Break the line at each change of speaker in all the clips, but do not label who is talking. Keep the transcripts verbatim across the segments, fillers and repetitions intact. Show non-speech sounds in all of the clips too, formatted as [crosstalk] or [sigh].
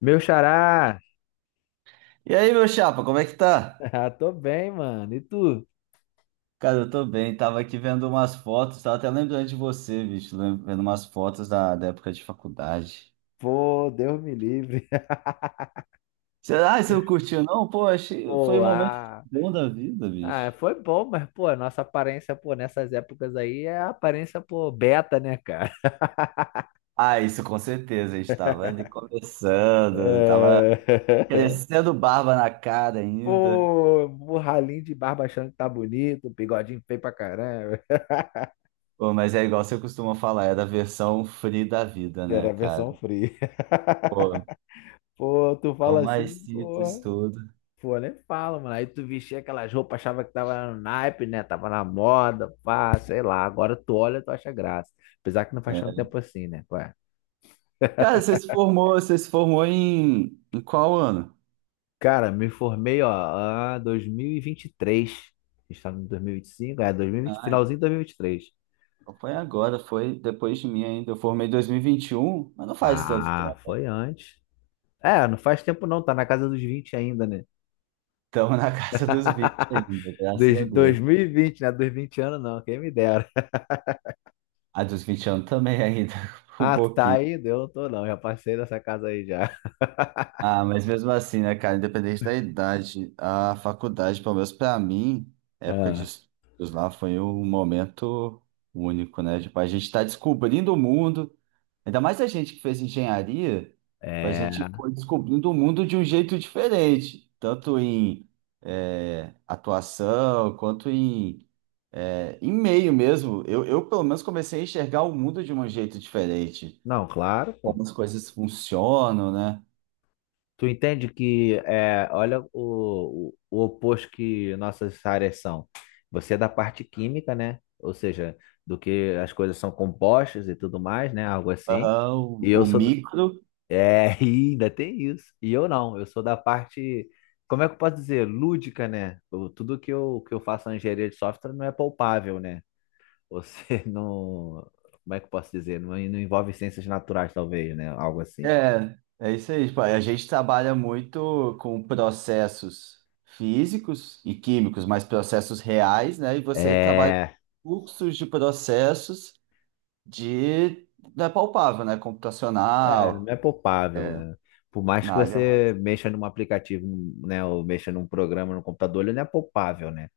Meu xará! [laughs]
E aí, meu chapa, como é que tá?
Ah, tô bem, mano. E tu?
Cara, eu tô bem, tava aqui vendo umas fotos, tava até lembrando de você, bicho, lem- vendo umas fotos da, da época de faculdade.
Pô, Deus me livre. [laughs]
Será que você não curtiu, não? Pô, achei, foi
Pô,
um momento
ah,
bom da vida,
ah,
bicho.
foi bom, mas, pô, a nossa aparência, pô, nessas épocas aí é a aparência, pô, beta, né, cara?
Ah, isso com certeza, a gente tava ali começando, tava
É...
crescendo barba na cara
[laughs]
ainda.
Pô, o ralinho de barba achando que tá bonito, bigodinho feio pra caramba.
Pô, mas é igual você costuma falar, era a versão free da vida, né,
Era a
cara?
versão free.
Pô,
[laughs] Pô, tu
tão
fala
mais
assim,
simples
pô.
tudo.
Pô, nem fala, mano. Aí tu vestia aquelas roupas, achava que tava no naipe, né? Tava na moda, pá, sei lá. Agora tu olha, tu acha graça. Apesar que não faz
Né?
tanto tempo assim, né? Ué.
Cara, você se formou, você se formou em, em qual ano?
Cara, me formei, ó, ah, dois mil e vinte e três. A gente tá em dois mil e e vinte e cinco, é, dois mil e vinte,
Ah,
finalzinho de dois mil e vinte e três.
então foi agora, foi depois de mim ainda. Eu formei em dois mil e vinte e um, mas não faz tanto
Ah,
tempo.
foi antes. É, não faz tempo não, tá na casa dos vinte ainda, né?
Estamos na casa dos vinte
[laughs]
ainda, graças a
Dos- dois
Deus.
mil e vinte, né? Dos vinte anos não, quem me dera.
A dos vinte anos também ainda, [laughs] um
Ah, tu tá
pouquinho.
aí? Eu não tô não, já passei dessa casa aí já.
Ah, mas mesmo assim, né, cara, independente da idade, a faculdade, pelo menos pra mim, a época de
[laughs]
estudos lá foi um momento único, né? Tipo, a gente tá descobrindo o mundo. Ainda mais a gente que fez engenharia,
Ah,
a
é.
gente foi descobrindo o mundo de um jeito diferente, tanto em é, atuação quanto em, é, em meio mesmo. Eu, eu, pelo menos, comecei a enxergar o mundo de um jeito diferente,
Não, claro,
como
pô.
as coisas funcionam, né?
Tu entende que é, olha o, o, o oposto que nossas áreas são. Você é da parte química, né? Ou seja, do que as coisas são compostas e tudo mais, né? Algo assim.
Aham,
E
o,
eu
o
sou. d-
micro.
É, [laughs] e ainda tem isso. E eu não, eu sou da parte. Como é que eu posso dizer? Lúdica, né? Eu- tudo que eu, que eu faço na engenharia de software não é palpável, né? Você [laughs] não. Como é que eu posso dizer? Não, não envolve ciências naturais, talvez, né? Algo assim.
É, é isso aí. Tipo, a gente trabalha muito com processos físicos e químicos, mas processos reais, né? E você trabalha com
É.
fluxos de processos de, da palpável, né?
É,
Computacional,
não é poupável, né? Por mais que
na área
você
mais.
mexa num aplicativo, né, ou mexa num programa no computador, ele não é poupável, né?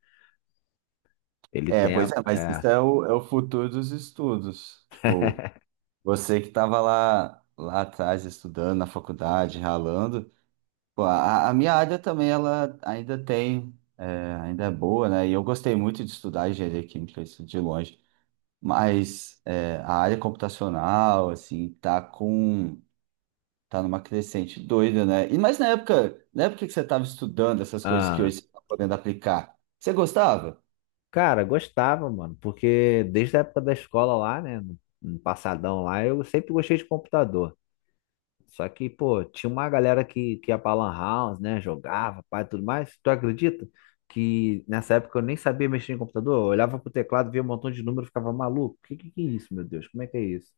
Ele
É,
tem
pois
a.
é, mas isso
é.
é o, é o futuro dos estudos. Tipo,
[laughs]
você que estava lá, lá atrás estudando na faculdade, ralando. Pô, a, a minha área também, ela ainda tem, é, ainda é boa, né? E eu gostei muito de estudar engenharia química, isso de longe. Mas é, a área computacional, assim, tá com, tá numa crescente doida, né? E mas na época, na época que você estava estudando essas coisas que
Ah,
hoje você está podendo aplicar, você gostava?
cara, gostava, mano, porque desde a época da escola lá, né, no no passadão lá, eu sempre gostei de computador. Só que, pô, tinha uma galera que, que ia pra Lan House, né, jogava, pai, tudo mais. Tu acredita que nessa época eu nem sabia mexer em computador? Eu olhava pro teclado, via um montão de número, ficava maluco. Que que que é isso, meu Deus? Como é que é isso?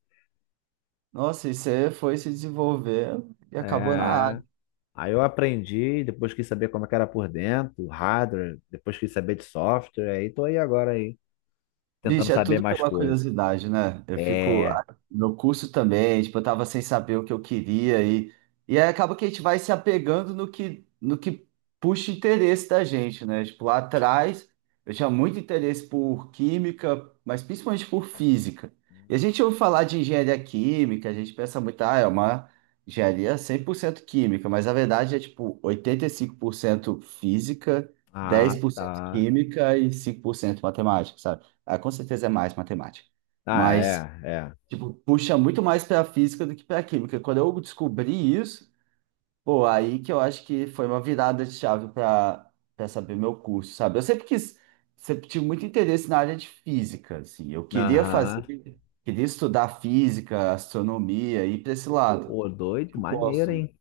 Nossa, e você foi se desenvolver e acabou na
É.
área.
Aí eu aprendi, depois quis saber como é que era por dentro, hardware, depois quis saber de software, aí tô aí agora aí, tentando
Bicho, é
saber
tudo
mais
pela
coisas.
curiosidade, né? Eu fico.
É.
ah, Meu curso também, tipo, eu tava sem saber o que eu queria e, e aí acaba que a gente vai se apegando no que, no que puxa interesse da gente, né? Tipo, lá atrás eu tinha muito interesse por química, mas principalmente por física. E a gente ouve falar de engenharia química, a gente pensa muito, ah, é uma engenharia cem por cento química, mas a verdade é, tipo, oitenta e cinco por cento física,
Ah,
dez por cento
tá.
química e cinco por cento matemática, sabe? Ah, com certeza é mais matemática.
Ah,
Mas,
é, é.
tipo, puxa muito mais para física do que para química. Quando eu descobri isso, pô, aí que eu acho que foi uma virada de chave para para saber meu curso, sabe? Eu sempre quis, sempre tive muito interesse na área de física, assim. Eu queria
Aham.
fazer, queria estudar física, astronomia, ir para esse lado.
Ô, doido,
Eu
maneiro,
gosto
hein?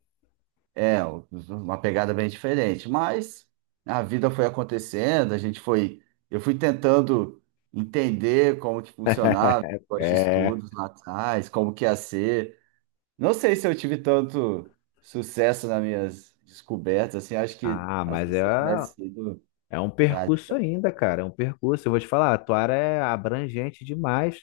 é, uma pegada bem diferente, mas a vida foi acontecendo, a gente foi, eu fui tentando entender como que funcionava
[laughs]
os
É.
estudos lá atrás, como que ia ser. Não sei se eu tive tanto sucesso nas minhas descobertas, assim, acho que
Ah,
às
mas
vezes,
é,
se eu tivesse sido
é um
para
percurso ainda, cara. É um percurso. Eu vou te falar, a tua área é abrangente demais.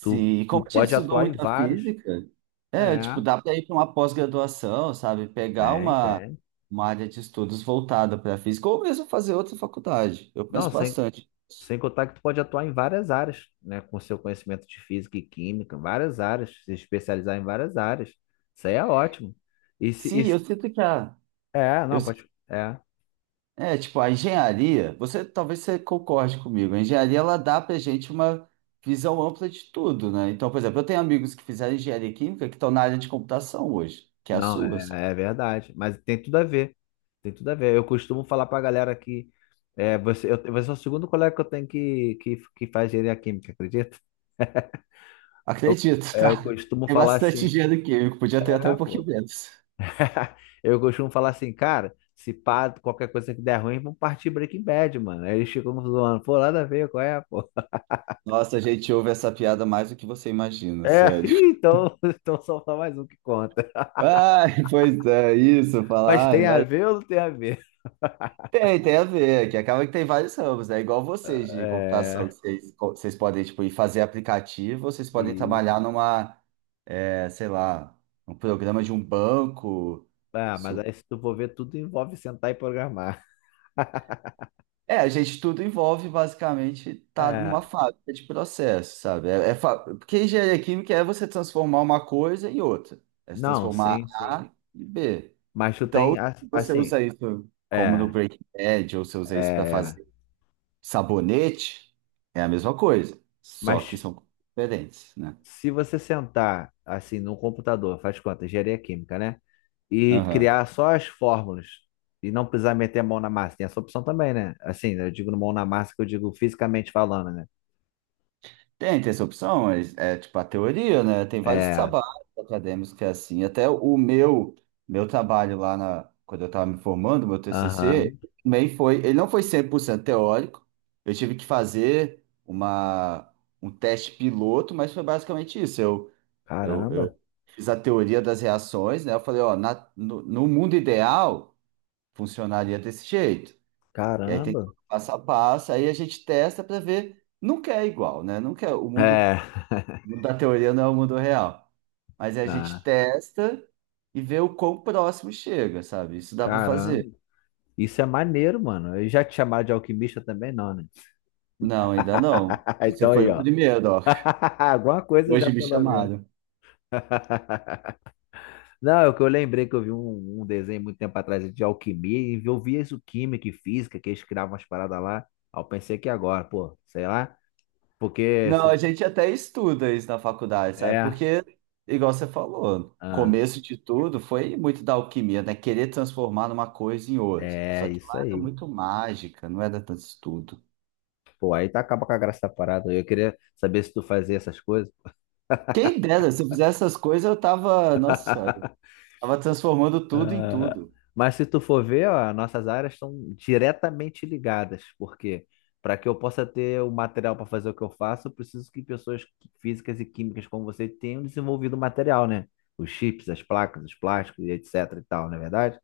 Tu,
e
tu
como a gente
pode
estudou
atuar em
muita
vários.
física, é,
É,
tipo, dá para ir para uma pós-graduação, sabe? Pegar
tem,
uma,
tem.
uma área de estudos voltada para física, ou mesmo fazer outra faculdade. Eu
Não,
penso
sem
bastante.
Sem contar que tu pode atuar em várias áreas, né? Com seu conhecimento de física e química, várias áreas, se especializar em várias áreas. Isso aí é ótimo. E se, e
Sim, eu
se-
sinto que a.
é,
Eu,
não,
sinto-
pode. É,
É, tipo, a engenharia, você talvez você concorde comigo, a engenharia ela dá pra gente uma visão ampla de tudo, né? Então, por exemplo, eu tenho amigos que fizeram engenharia química que estão na área de computação hoje, que é a
não,
sua. Assim.
é, é verdade. Mas tem tudo a ver. Tem tudo a ver. Eu costumo falar pra galera que é, você, eu, você é o segundo colega que eu tenho que, que, que faz engenharia química, acredita?
[laughs]
Eu,
Acredito,
é, eu
tá?
costumo
Tem
falar
bastante
assim,
engenheiro químico, podia ter até
é,
um pouquinho
pô.
menos.
[laughs] Eu costumo falar assim, cara, se pá, qualquer coisa que der ruim, vamos partir Breaking Bad, mano. Aí eles ficam zoando, pô, nada a ver, qual é, pô?
Nossa, a gente ouve essa piada mais do que você imagina,
É, [laughs]
sério.
ih,
[laughs]
então, [laughs] então só tá mais um que conta.
Ai, pois é, isso,
Mas
falar. Ai,
tem a
vai-
ver ou não tem a ver? [laughs]
Tem, tem a ver, que acaba que tem vários ramos, né? É igual vocês de
É,
computação, que vocês, co- vocês podem, tipo, ir fazer aplicativo, vocês podem
e,
trabalhar numa, é, sei lá, um programa de um banco.
ah, mas aí se tu for ver, tudo envolve sentar e programar. [laughs]
É, a gente tudo envolve basicamente estar
É,
numa fábrica de processo, sabe? É, é fa- porque engenharia química é você transformar uma coisa em outra. É se
não,
transformar
sim, sim.
A em B.
Mas tu
Então,
tem,
se
a-
você
assim,
usa isso como no
é,
Breaking Bad, ou você usa isso para
é,
fazer sabonete, é a mesma coisa. Só
mas
que são diferentes, né?
se você sentar assim num computador, faz conta, engenharia química, né? E
Aham.
criar só as fórmulas e não precisar meter a mão na massa, tem essa opção também, né? Assim, né, eu digo mão na massa que eu digo fisicamente falando, né?
Tem, tem essa opção, mas é tipo a teoria, né? Tem vários
É,
trabalhos acadêmicos que é assim. Até o meu, meu trabalho lá na, quando eu estava me formando, meu
aham,
T C C, também foi, ele não foi cem por cento teórico. Eu tive que fazer uma, um teste piloto, mas foi basicamente isso. Eu, eu,
Caramba,
eu fiz a teoria das reações, né? Eu falei, ó, na, no, no mundo ideal, funcionaria desse jeito. E aí tem
caramba.
todo o passo a passo, aí a gente testa para ver. Nunca é igual, né? Nunca é- O mundo
É, [laughs]
o mundo da teoria não é o mundo real. Mas a gente
ah,
testa e vê o quão próximo chega, sabe? Isso dá para
caramba.
fazer.
Isso é maneiro, mano. E já te chamaram de alquimista também, não, né?
Não, ainda não.
[laughs]
Você
Então
foi
aí,
o
ó.
primeiro, ó.
[laughs] Alguma coisa já
Hoje me
pelo menos.
chamaram.
[laughs] Não, é o que eu lembrei que eu vi um, um desenho muito tempo atrás de alquimia e eu vi isso química e física, que eles criavam umas paradas lá. Aí eu pensei que agora, pô, sei lá, porque
Não,
se-
a gente até estuda isso na faculdade, sabe?
é,
Porque, igual você falou, o
ah,
começo de tudo foi muito da alquimia, né? Querer transformar uma coisa em outra. Só
é
que
isso
lá era
aí.
muito mágica, não era tanto estudo.
Pô, aí tá acaba com a graça da parada. Eu queria saber se tu fazia essas coisas.
Quem dera, se eu fizesse essas coisas, eu tava, nossa senhora, tava transformando tudo em
Ah,
tudo.
mas se tu for ver, ó, nossas áreas estão diretamente ligadas, porque para que eu possa ter o material para fazer o que eu faço, eu preciso que pessoas qui- físicas e químicas como você tenham desenvolvido o material, né? Os chips, as placas, os plásticos, e etc e tal, não é verdade?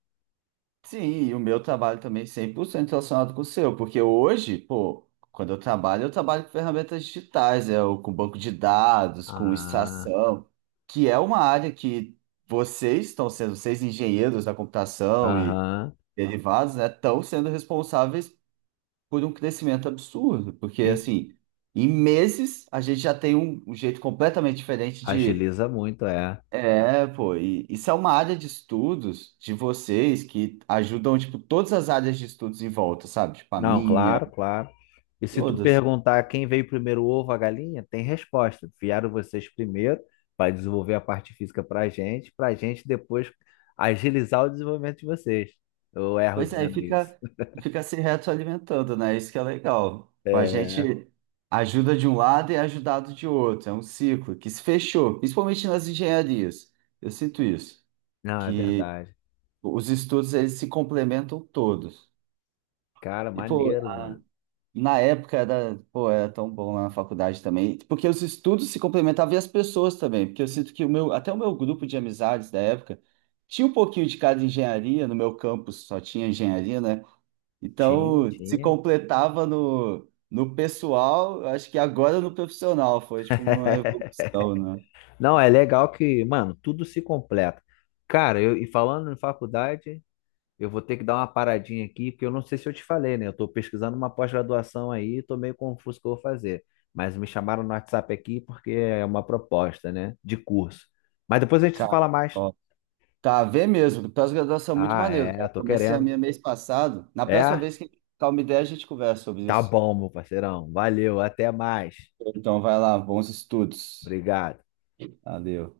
Sim, e o meu trabalho também cem por cento relacionado com o seu, porque hoje, pô, quando eu trabalho, eu trabalho com ferramentas digitais, é, o- com banco de dados, com
Ah,
extração, que é uma área que vocês estão sendo, vocês engenheiros da computação e
aham.
derivados, né, estão sendo responsáveis por um crescimento absurdo, porque
En-
assim, em meses a gente já tem um, um jeito completamente diferente de
Agiliza muito, é.
é, pô, e isso é uma área de estudos de vocês que ajudam, tipo, todas as áreas de estudos em volta, sabe? Tipo, a
Não,
minha,
claro, claro. E se tu
todas.
perguntar quem veio primeiro, o ovo ou a galinha, tem resposta. Vieram vocês primeiro para desenvolver a parte física para a gente, para a gente depois agilizar o desenvolvimento de vocês. Eu erro
Pois é, e
dizendo isso.
fica,
[laughs]
fica se retroalimentando, né? Isso que é legal. Tipo, a
É.
gente ajuda de um lado e é ajudado de outro. É um ciclo que se fechou, principalmente nas engenharias. Eu sinto isso,
Não, é
que
verdade.
os estudos, eles se complementam todos.
Cara,
E, pô,
maneiro, mano.
na época era, pô, era tão bom lá na faculdade também, porque os estudos se complementavam e as pessoas também, porque eu sinto que o meu, até o meu grupo de amizades da época tinha um pouquinho de cada engenharia, no meu campus só tinha engenharia, né?
Tinha,
Então se
tinha.
completava no, no pessoal, eu acho que agora no profissional, foi tipo uma
[laughs]
evolução, né?
Não, é legal que, mano, tudo se completa. Cara, eu, e falando em faculdade, eu vou ter que dar uma paradinha aqui, porque eu não sei se eu te falei, né? Eu estou pesquisando uma pós-graduação aí, estou meio confuso o que eu vou fazer. Mas me chamaram no WhatsApp aqui porque é uma proposta, né? De curso. Mas depois a gente se
Cara,
fala mais.
ó, tá, vê mesmo, pós-graduação é muito
Ah,
maneiro,
é,
cara.
tô
Comecei a
querendo.
minha mês passado, na próxima
É?
vez que a gente trocar uma ideia a gente conversa sobre
Tá
isso.
bom, meu parceirão. Valeu, até mais.
Então vai lá, bons estudos.
Obrigado.
Valeu.